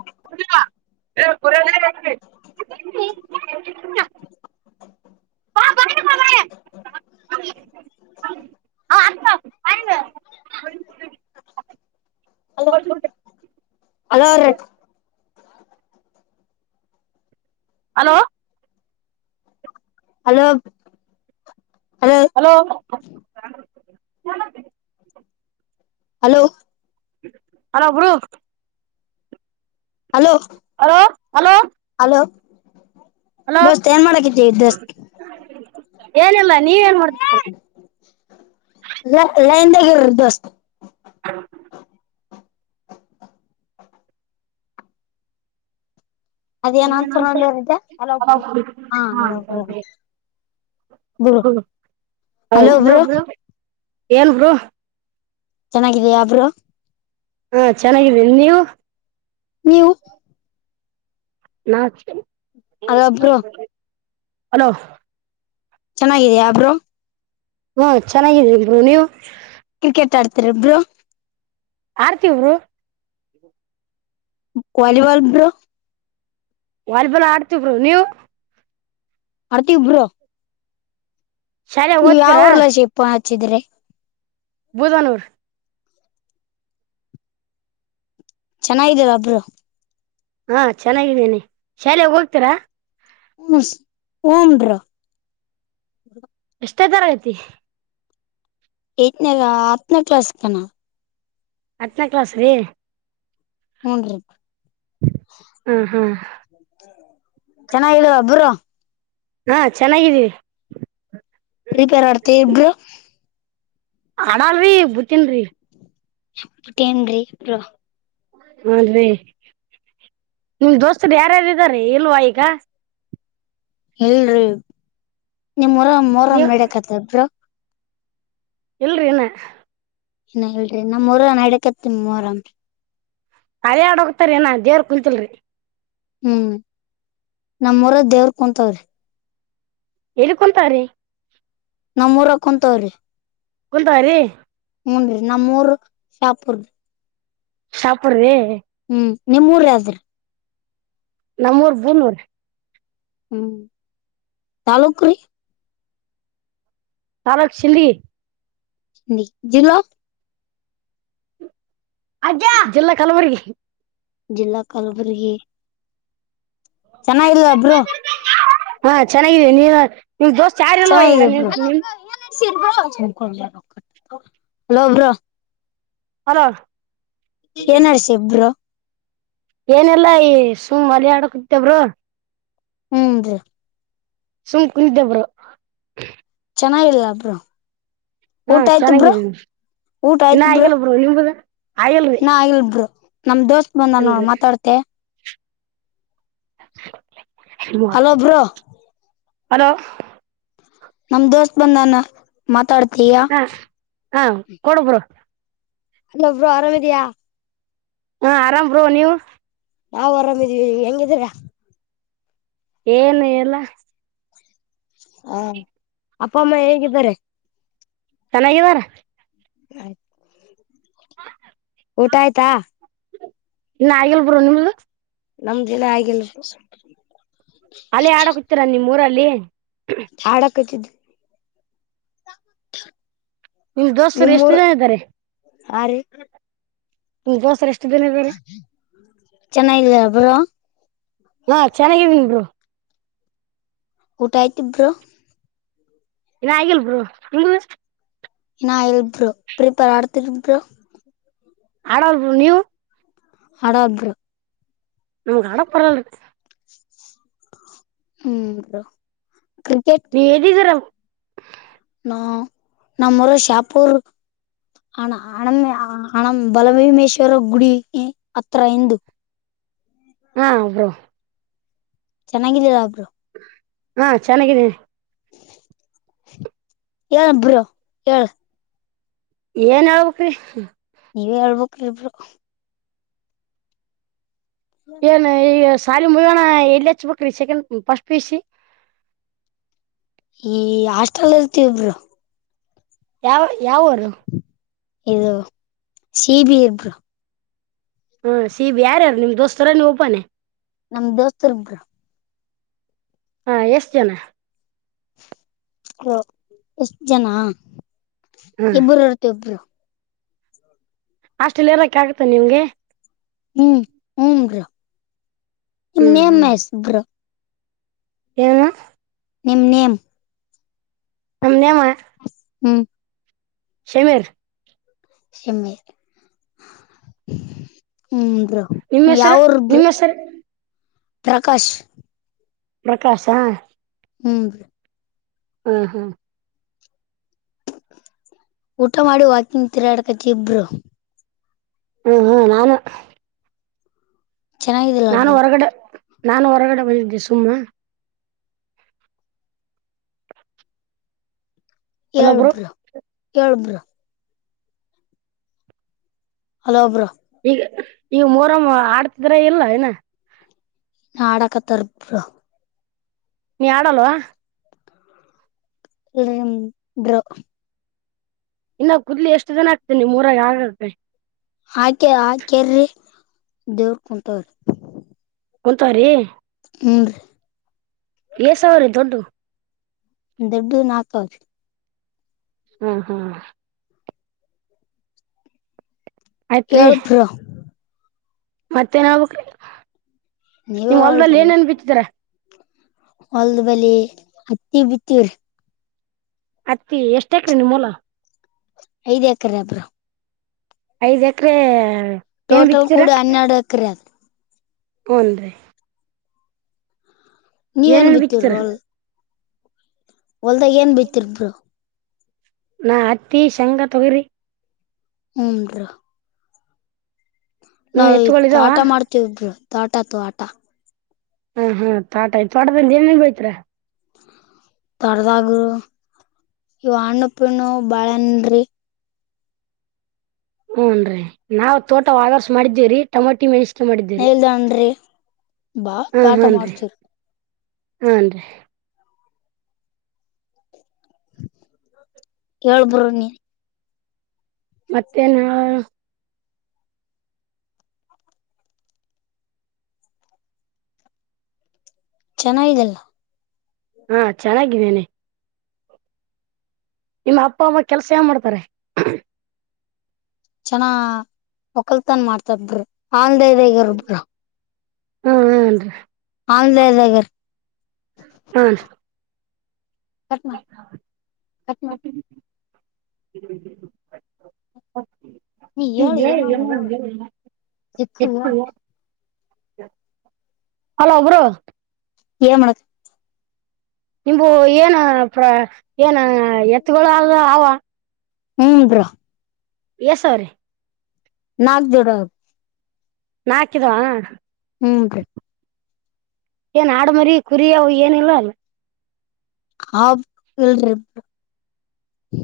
[inaudible] Hello hello ರಿ hello hello hello ಚಲೋ [inaudible] hello hello bro hello hello hello hello hello ದೋಸ್ತ್ ಏನ್ ಮಾಡಕತಿ ದೋಸ್ತ್ ಏನಿಲ್ಲ ನೀವೇನ್ ಮಾಡ್ತೀರಿ [unintelligible] [unintelligible] ಹ [inaudible] ಅದೇನ ಅಂತರಲ್ಲೇ [unintelligible] ಹಲೋ ಗುರು ಹ ಹಲೋ ಬ್ರೋ ಹಲೋ ಬ್ರೋ ಏಲ್ ಬ್ರೋ ಚೆನ್ನಾಗಿದ್ದೀಯ ಬ್ರೋ ಹಾ ಚೆನ್ನಾಗಿದ್ದೀ ನೀವು ನೀವು ನಾ ಹೌ ಹಲೋ ಬ್ರೋ [inaudible] ಹಲೋ ಚೆನ್ನಾಗಿದ್ಯಾ ಬ್ರೋ ಹ್ಮ ಚೆನ್ನಾಗಿದ್ರಿರು ನೀವು ಕ್ರಿಕೆಟ್ ಆಡ್ತರಿ ಬ್ರೋ ಆಡ್ತಿ, ಬ್ರೋ ವಾಲಿಬಾಲ್ ಬ್ರೋ ವಾಲಿಬಾಲ್ ಆಡ್ತವರು ನೀವು ಆರ್ತಿ ಬ್ರೋ ಶಾಲೆಗೆ ನೀವ್ ಓದ್ತೀರಾ ಯಾವಊರ್ಲ ಶಿಪ್ಪ ಹಚ್ಚಿದ್ರೆ ಬೂದನೂರ್ ಚೆನ್ನಾಗಿದ್ದರ ಬ್ರೋ ಹಾ ಚೆನ್ನಾಗಿದ್ದೇನೆ ಶಾಲೆೋಗ ಹೋಗ್ತೀರಾ ಹೂಂ ಬ್ರೋ ಎಷ್ಟೇ ತರ ಐತಿ ನ ಆಪ್ನ ಕ್ಲಸ್ಕ ಹತ್ತನೇ ಕ್ಲಾಸ್ ರೀ ಹ್ಞನ್ ರೀ ಹಾ ಹಾ [inaudible] ಚೆನ್ನಾಗಿದಬ್ಬರು ಹಾ ಚೆನ್ನಾಗಿದ್ದೀವಿ ಫ್ರೀ ಫೈರ್ ಆಡ್ತಿ ಬ್ರೋ ಹಡಲ್ರಿ ಬತನ್ರಿ [unintelligible] [unintelligible] ಅದೀ ನಿಮ ದೋಸ್ತರು ಯಾರಾರುದಾರೀ ಇಲ್ವಾ ಈಗ ಎಲ್. ನಿಮ್ರ ಮೋರ್ ನೀವ್ ನಡಕ್ತ್ ಇಬ್ರು ಇಲ್ರಿ ನ ಇನ್ನ ಹೇಳ್ರರಿ ನಮ್ಮೂರ ನಡಕತ್ತಮ ಮೊಹರಾಂರಿ ಹರಾಡ ಹೋಗ್ತಾರ ಏ ನ ದೇವ್ರ ಕುಂತಲ್ರಿ ಹ್ಮ್ ನಮ ಊರದ ದೇವ್ರ ಕುಂತವ್ರಿ ಎಳ್ಕೊಂತಾರೀ ನಮ್ಮ ರಕ ತೋ ರರಿ ಕುಂತ ರೀ ಹೂ ರಿ ನಮ್ಮೂರ್ ಶಾಪುರ್ದ ಶ ಪೂರಿ ಹ್ಮ್ ನಿಮ್ಮೂರು ಯಾವುದ್ರಿ ನಮ್ಮೂರ್ [inaudible] ಹ್ಮ್ ತಾಲೂಕರಿ ತಾರಕ್ ಸಿ ಜಿಲ್ಲ ಅ ಜಿಲ್ಲಾ ಕಲಬುರ್ಗಿ ಜಿಲ್ಲಾ ಕಲಬುರ್ಗಿ ಚೆನ್ನಾಗಿಲ್ ಬ್ರೋ ಹಾ ಚೆನ್ನಾಗಿದ್ದೀ ನೀವ ನಿ ದೋಸ್ ಯಾರ ಅಲ್ವ ಈಗ ಚೆನ್ನಾಗಿದೆ ನಿಮ [inaudible] ಹಲೋ ಏನಡ್ಸಿ ಇಬ್ರು ಏನೆಲ್ಲಾ ಈ ಸುಮ್ ಮಳ ಆಡಕ್ತಬ್ರು ಹ್ಮ್ ರೀ ಸುಮ್ ಕು ಕುಂತಿಂ ಬ್ರೋ ಚೆನ್ನಾಗಿಲ್ಲ ಬ್ರೋ ಹಾ ಊಟ ಆಯ್ತು ಬ್ರೋ ಚೆನ್ನಾಗಿದೇರಿ ಊಟ ಇನ್ನ ಆಯ್ತು ಬ್ರೋ ಆಗಲ್ ಬ್ರ ನಿಮುದ ಆಗಲ್ರಿ ಇನ್ನ ಆಗಿಲ್ ಬ್ರೋ ನಮ್ ದೋಸ್ತ್ ಬಂದ ನೋಡ್ ಮಾತಾಡ್ತೆ ಹಲೋ ಬ್ರೋ ಹಲೋ ನಮ್ ದೋಸ್ತ್ ಬಂದಾನ ಮಾತಾಡ್ತ ತಿಯ ಹಾ ಹಾ ಕೊಡು ಬ್ರೋ ಅಲ್ಲೊಬ್ರು ಆರಾಮಿದಿಯಾ ಹಾ ಆರಾಮರು ನೀವು ನಾವು ಆರಾಮಿದೀವಿ ಹೆಂಗಿದ್ದೀರಾ ಏನು ಎಲ್ಲ ಹಾ ಅಪ್ಪ ಅಮ್ಮ ಹೇಗಿದ್ದಾರೆ ಚೆನ್ನಾಗಿವಾರ ಆಯ್ತು ಊಟ ಆಯ್ತಾ ಇನ್ನು ಆಗಲ್ ಬ್ರೋ ನಿಮ್ದ ನಮ್ ಜಿಲ್ಲ ಆಗಲ್ ಹಲ್ಲಿ ಹಡ ಹತ್ತೀರಾ ನೀಮ ಮೂರಲ್ಲಿ ಲೀ ಹಾಡ ಕಚಿದ್ದ ನಿಮ್ ದೋಸ್ತರು ಎಷ್ಟು ನಿಮ್ಮೂರ್ ಜನ ಇದ್ದಾರೆ ಆ ರೀ ನಿ ಜೋಸ್ರಷ್ಟ ಚೆನ್ನಾಗಿಲ್ಲ ಬ್ರೋ ಹಾ ಚೆನ್ನಾಗಿದ ಬ್ರೋ ಊಟ ಆಯ್ತಿ ಬ್ರೋ ಏನ ಆಗಲ್ಬರು ನಿಮ್ದು ಇನ್ನ ಇಲ್ಬರು ಪ್ರೀಪರ್ ಆಡ್ತಿರ್ಬರು ಹಾಳಾದರು ನೀವು ಹಡಬರು ನಿಮಗೆ ಹಾಡಕ್ ಬರಲ್ರಿ ಹ್ಮ್ ಕ್ರಿಕೆಟ್ ನೀ ಎದಿದ್ದರ [inaudible] ಹ ನಮ್ಮೂರು ಶಾಪುರ್ ಹಣ ಹಣ ಹಣ ಬಲಭೀಮೇಶ್ವರ ಗುಡಿ ಹತ್ರ ಇಂದು ಹಾ ಬ್ರೋ ಚೆನ್ನಾಗಿದ್ದೀರಾ ಬ್ರೋ ಹಾ ಚೆನ್ನಾಗಿದ್ದೀನೆ ಏಳ ಬರೋ ಏಳು ಏನ್ ಹೇಳಬೇಕ್ರಿ ನೀವೇ ಹೇಳ್ಬೇಕಕ್ ಇಬ್ರು ಏನು ಈಗ ಸಾಲ ಮುಗೋಣ ಎಲ್ಲಿ ಹಚ್ಬೇಕ್ರಿ ಸೆಕೆಂಡ್ ಫಸ್ಟ್ ಪಿಯು ಸಿ ಈ ಹಾಸ್ಟೆಲ್ ಇಡ್ತೀವಿ ಬ್ರೋ ಯಾವ ಯಾವರು ಇದು ಸಿ ಬಿ ಇಬ್ರು ಹಾ ಸೀಬ ಯಾರ್ಯಾರು ನಿಮ್ ದೋಸ್ತರ ನೀ ಒಬನೆ ನಮ ದೋಸ್ತರಿಬ್ರು ಹಾ ಎಷ್ಟು ಜನ ಹ ಎಷ್ಟ ಜನ ಹ್ಮ್ ಇಬ್ಬರು ಇರುತಿ ಬ್ರೋ ಅಷ್ಟಲ್ಲಿ ಇರಕ್ಕೆ ಆಗುತ್ತೆ ನಿಮ್ಗೆ ಹ್ಮ್ ಹ್ಮರ ಹ್ಮ್ ಹ್ಮ್ [inaudible] ಏನು ನಿಮ್ಮ ನೇಮ್ ನಮ್ ನೇಮ ಹ್ಮ್ ಶಮೀರ್ ಸಮೀರ್ ನಿಮ್ಮ ಹೆಸರ ನಿಮ್ಮ ಹೆಸರಿ ಪ್ರಕಾಶ ಪ್ರಕಾಶಾ ಹ್ಮ ಹ್ಮ್ ಹ್ಮ್ ಊಟ ಮಾಡಿ ವಾಕಿಂಗ್ ತಿರಾಡಕಕ್ಕೆ ಬ್ರೋ ಹ್ಮ್ ಹ್ಮ್ ನಾನು ಚೆನ್ನಾಗಿದಲ್ಲ ನಾನು ಬ್ರೋ ಹೊರಗಡೆ ನಾನು ಹೊರಗಡೆ ಬಂದಿದ್ದೆ ಸುಮ್ನ ಏಳ್ ಅಲ್ಲೊಬ್ರು ಬ್ರೋ ಏಳ್ ಬ್ರೋ ಹಲೋ ಬ್ರೋ ಈಗ ಮರಮ್ಮ ಆಡ್ತಿದ್ರ ಇಲ್ಲ ಏನ ನಾಡಕತರಾ ಬ್ರೋ ನೀ ಆಡಲ್ವಾ ಇ ಬ್ರೋ ಇನ್ನು ಕೂುದ್ಲಿ ಎಷ್ಟು ಜನ ಆಗ್ತನೆ ಮೂರಾಗ ಆಗಕಿ ಆಕೆ ಆಕೇರ್ರಿ ದೇವ್ರ ಕುಂಟವ್ರಿ [unintelligible] ಉಂತ ರೀ ಹೂ ರಿ ಎ ಸಾವರ ದೊಡ್ಟು ದೊಡ್ಡ ನಾಲ್ಕಾವತ್ ಹ್ಮ ಹಾ ಹೇಳು ಬ್ರೋ ಮತ್ತೆ ನಾವು ನಿ ನೀವೇ ಹೊಲ್ದಲ್ಲಿ ಹೇಳ್ರಿ ಏನೇನ್ ಬಿಟ್ಟಿದರ ಹೊಲ್ದ ಬಳ ಹತ್ತಿ ಬಿತ್ತವ್ರಿ ಅತ್ತಿ ಎಷ್ಟಾಕ್ರೀ ನಿಮ್ಮೂಲ ಐದ್ ಎಕರೆ ಬ್ರೋ ಐದ್ ಎಕರೆ ಟೋಟಲ್ ಕೂಡ ಹನ್ನೆರಡು ಎಕರೆ ಅ ಹನ್ ರೆ ನೀ ಅನ್ ಬಿತ್ತಿದೀರ ಬಿಟ್ಟರರೋಲ್ ಹೊಲ್ದಾಗ ಏನ್ ಬಿತಿರ ಬ್ರೋ ನಾ ಅತ್ತಿ ಶಂಗಾ ತೊಗರಿ ಹೂ ಬ್ರೋ ನೀವ್ ನಾವು ಇತ್ತು ಎತ್ಗಳಿದಾವ ಆಟ ಮಾಡ್ತೇವಿ ಬ್ರೋ ತೋಟ ತೋಟ ಹಾ ಹಾ ತೋಟ ತೋಟದಲ್ಲಿ ಏನ ಏನ್ ಬೆಳೆದಿರ ತೊರ್ದಾಗರು ಇವ ಹಣ್ಣುಪ್ಪಿ ಹಣ್ಣು ಬಾಳೆನ್ರಿ ಹೂನ ರಿ ನಾವ್ ತೋಟ ವಾದರ್ಸ ಮಾಡಿದ್ದೀವಿ್ರೀ ಟಮಾಟಿ ಮೆಣಸ [inaudible] ಬಾ ತೋಟ ಮಾಡ್ತೀವಿ ರಿ ಹನ್ರಿ ಹೇಳ್ ಬ್ರೋ ನಿನ್ ಮತ್ತೇ ನ ಚೆನ್ನಾಗಿದೆಲ್ಲ ಹಾ ಚೆನ್ನಾಗಿದ್ದೇನೆ ನಿಮ್ಮ ಅಪ್ಪ ಅಮ್ಮ ಕೆಲ್ಸ ಏ ಮಾಡ್ತಾರೆ ಚನ್ನ ಒಕಲ್ತನ್ ಮಾಡ್ತ ಬ್ರೋ [unintelligible] ಹ್ಮ ಹನ್ರಿ ಆನ್ಲದಗರ್ ಹಾ ಕಟ್ನಾ ಕಟ್ನಾ [inaudible] ಹ ನೀ [inaudible] ಇ ಹೇಳು ಏನೋ ಮಾಡ ಹೇಳು ಇ ಸಿಕ್ಕು [inaudible] ಹೇಳು ಹಲೋ ಬ್ರೋ ಏ ಮಾಡಕ್ ನಿಂಬು ಏನ ಪ್ರ ಏನ ಎತ್ಗಳು ಆ ಹ್ಮಾ ಬ್ರೋ ಎಸ್ ಸರ್ ನಾಗ ಜೋಡ ನಾಕಿದವಾ ಹ್ಮ್ ಬ್ರೋ ಏನ್ ಆಾಡ ಮರಿ ಕುರಿವು ಏನಿಲ್ಲ ಅಲ್ಲ ಹಾ [inaudible]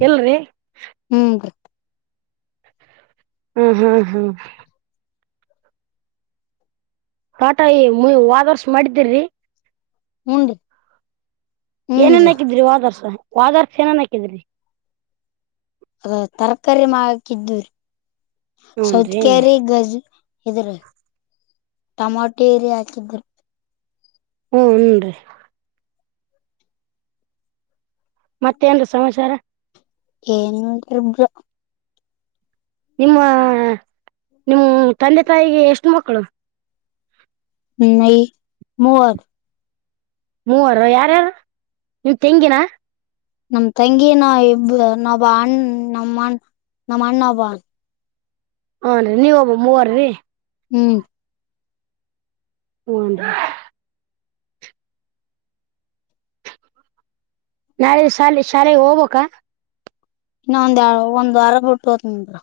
ಎಲ್ರಿ ಹ್ಮ್ ಹ್ಮ್ ಹ್ಮ್ ತೋಟ ಈ ವಾದರ್ಸ್ ಮಾಡಿದ್ದಿ ರಿ ಹೂ ರಿ ಏನೇನ್ ಹಾಕಿದ್ರಿ ವಾದರ್ಸ ಹೋದ ಸೇನೆ ಹಾಕಿರಿ ಹೂ ತರಕಾರಿ ಮಾಡಕಿದ್ದು ಸೌತ್ ಹೂನ್ರಿ ಕಾರಿ ಗಜ ಇದ್ರೀ ಟಮಾಟೆರಿ ಹಾಕಿದ್ರಿ ಹ್ಮ ಹನ್ರಿ [unintelligible] ಮತ್ತೇನ್ ಸಮಾಚಾರ ಏನಂಗ ಇರ್ಬ್ರ [unintelligible] ನಿಮ್ಮ ನಿಮ್ಮ ತಂದೆ ತಾಯಿಗೆ ಎಷ್ಟು ಮಕ್ಕಳು ನ ಮದ [unintelligible] ಮೂವರು ಯಾರ್ಯಾರು ನೀವ ತೆಂಗಿನ ನಮ ತಂಗಿ ನಾ ಇಬ್ಬ ನ ಅಣ್ಣ ನಮ್ಮ ನಮ್ಮ ಅಣ್ಣ ಬ ಹನ್ ರಿ ನೀವ ಒಬ್ಬ ಮೂವರರಿ ಹ್ಮ್ ಹೂ ರಿ ನಾಳೆ ಶಾಲೆ ಶಾಲೆಗೆ ಹೋಗ್ಬೇಕ ಇನ್ನ ಒಂದ ಒಂದ್ ವಾರ ಬುಟ್ಟೋತೀನಿ ಅಂದ್ರು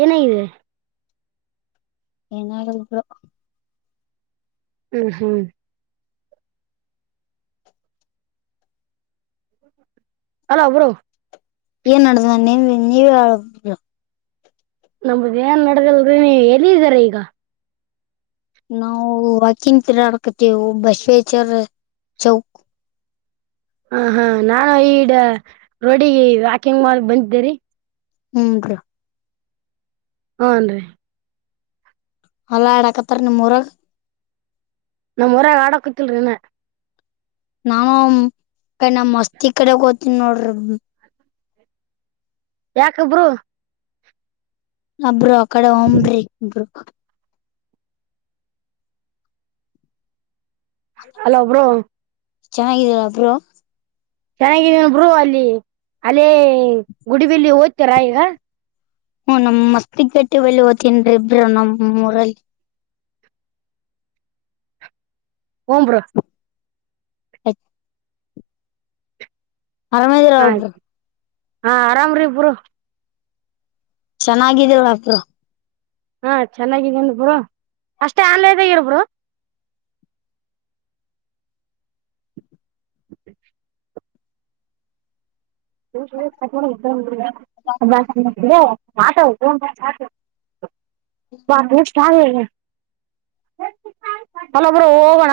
ಏನಾಗಿದೆ ಏನರ [inaudible] ಹ್ಮ್ ಹ್ಮ್ ಅಲೋ ಬ್ರೋ ಏನ್ ಅಡ್ದ ನೀವ ನೀವಬರು [unintelligible] ನಮ್ಗ ಏನ್ ನಡದಲ್ರರಿ ನೀ ಎಲ್ಲಿ ಇದ್ದಾರ ಈಗ ನಾವು ವಾಕಿಂಗ್ ತಿಂಗಳ ಕತ್ತೀವಿ [unintelligible] ಚೌ ಹ ಹಾ ನಾನು ಈಡ ರೋಡಿಗೆ ವಾಕಿಂಗ್ ಮಾಡ ಬಂದಿದ್ದೇರಿ ಹೂ ಬ್ರೋ ಹಾನ್ ರೀ ಅಲ್ಲಾ ಆಡಾಕತ್ತರಿ ನಿಮ್ ಊರಾಗ ನಮ್ ಹೊರಾಗ ಆಡಕೋತಿಲ್ರಿನಾ ನಾನು ಕ ನಮ್ಮ ಮಸ್ತಿ ಕಡೆ ಹೋಗ್ತೀನಿ ನೋಡ್ರಿ ಯಾಕ ಬ್ರೋ ಅಬ್ರು ಅ ಕಡೆ ಹಮ್ರಿ ಇಬ್ರು [unintelligible] ಹಲೋ ಬ್ರೋ ಚೆನ್ನಾಗಿದಲ್ಲ ಬ್ರೋ ಚೆನ್ನಾಗಿದೇನ್ ಬರು ಅಲ್ಲಿ ಅಲ್ಲೇ ಗುಡಿ [unintelligible] ಲ್ಲಿ ವೈತೀರ ಈಗ [unintelligible] ಹ್ಮ ನಮ್ ಮತ್ತಗ್ ಗಟ್ಟೆಲ್ಲಿ ಓ್ತನ್ ಇಬ್ ನಮ್ಮ್ ಊರಲ್ಲಿ ಹೂ ಬ್ರೋ ಹ [unintelligible] ಅರಮೇದರಾ ಹಾ ಬ್ರೋ ಹಾ ಆರಾಮ್ರಿ ಬ್ರೋ ಚೆನ್ನಾಗಿದೇವ ಬ್ರೋ ಹಾ ಚೆನ್ನಾಗಿದ್ದನ್ ಬ್ರೋ ಅಷ್ಟೇ ಆನ್ಲದಾಗರ ಬಿರು [unintelligible] ಬಾಸ ಮಂದರ [unintelligible] ಹತ [unintelligible] ಮ [unintelligible] ಚ ಹಲೋ ಬ್ರೋ ಹೋಗೋಣ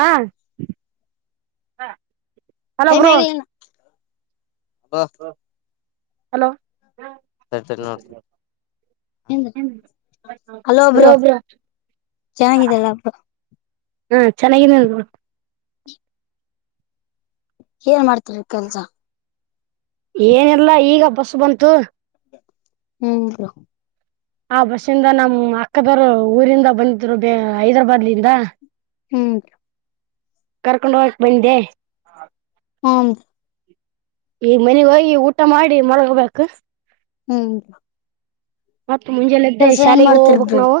ಹಲೋ ಹೆ ಬ್ರೋ ಮ್ಯಾಗಲ [unintelligible] ಅಬ [unintelligible] ಹಲೋ ಅಲೋ ಬ್ರೋ ಚೆನ್ನಾಗಿದಲ್ಲ ಬ್ರೋ ಹೂ ಚೆನ್ನಾಗಿದ್ದೀನಿ ಬ್ರೋ ಏನ್ ಮಾಡ್ತರಿ ಕೆಲ್ಸಾ ಏನಿಲ್ಲ ಈಗ ಬಸ್ ಬಂತು ಹ್ಮ್ ಆ ಬಸ್ಸಿಂದ ನಮ್ಮ್ ಅಕ್ಕದವರು ಊರಿಂದ ಬಂದಿದ್ರು ಬ ಹೈದ್ರಾಬಾದ್ಲಿಂದ ಹ್ಮ್ ಕರ್ಕೊಂಡ್ ಹೋಗಕ್ ಬಂದೆ ಹ್ಮ ಈಗ ಮನೆಗ್ ಹೋಗಿ ಊಟ ಮಾಡಿ ಮಳಗೋಬೇಕು ಹ್ಮ್ ಮತ್ ಮುಂಜೆಲ್ಲ ಎದ್ದೆ ಕೆಲ್ಸ ಏನ್ ಶಾಲೆಗೆ ಹೋಗ್ಬೇಕ್ ಮಾಡ್ತಿರ್ಬ್ರಿ ನಾವು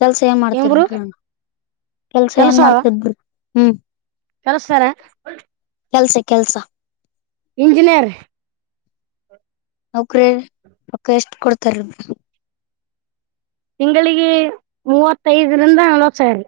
ಕೆಲ್ಸ ಏನ್ ಮಾಡ್ತಿರ್ಬ್ರಿ ಕೆಲ್ಸ ಏನ್ ಮಾಡ್ತಿರ್ಬ್ರಿ ಹ್ಮ್ ಕಳ್ತಾರೆ ಕೆಲ್ಸ ಕೆಲ್ಸ ಇಂಜಿನಿಯರ್ ನೌಕ್ರ ಪಕ್ಕ ಎಷ್ಟ ಕೊಡ್ತಾರ ತಿಂಗಳಿಗೆ ಮೂವತ್ತೈದರಿಂದ ನಲೋತ್ಸಾಯಿ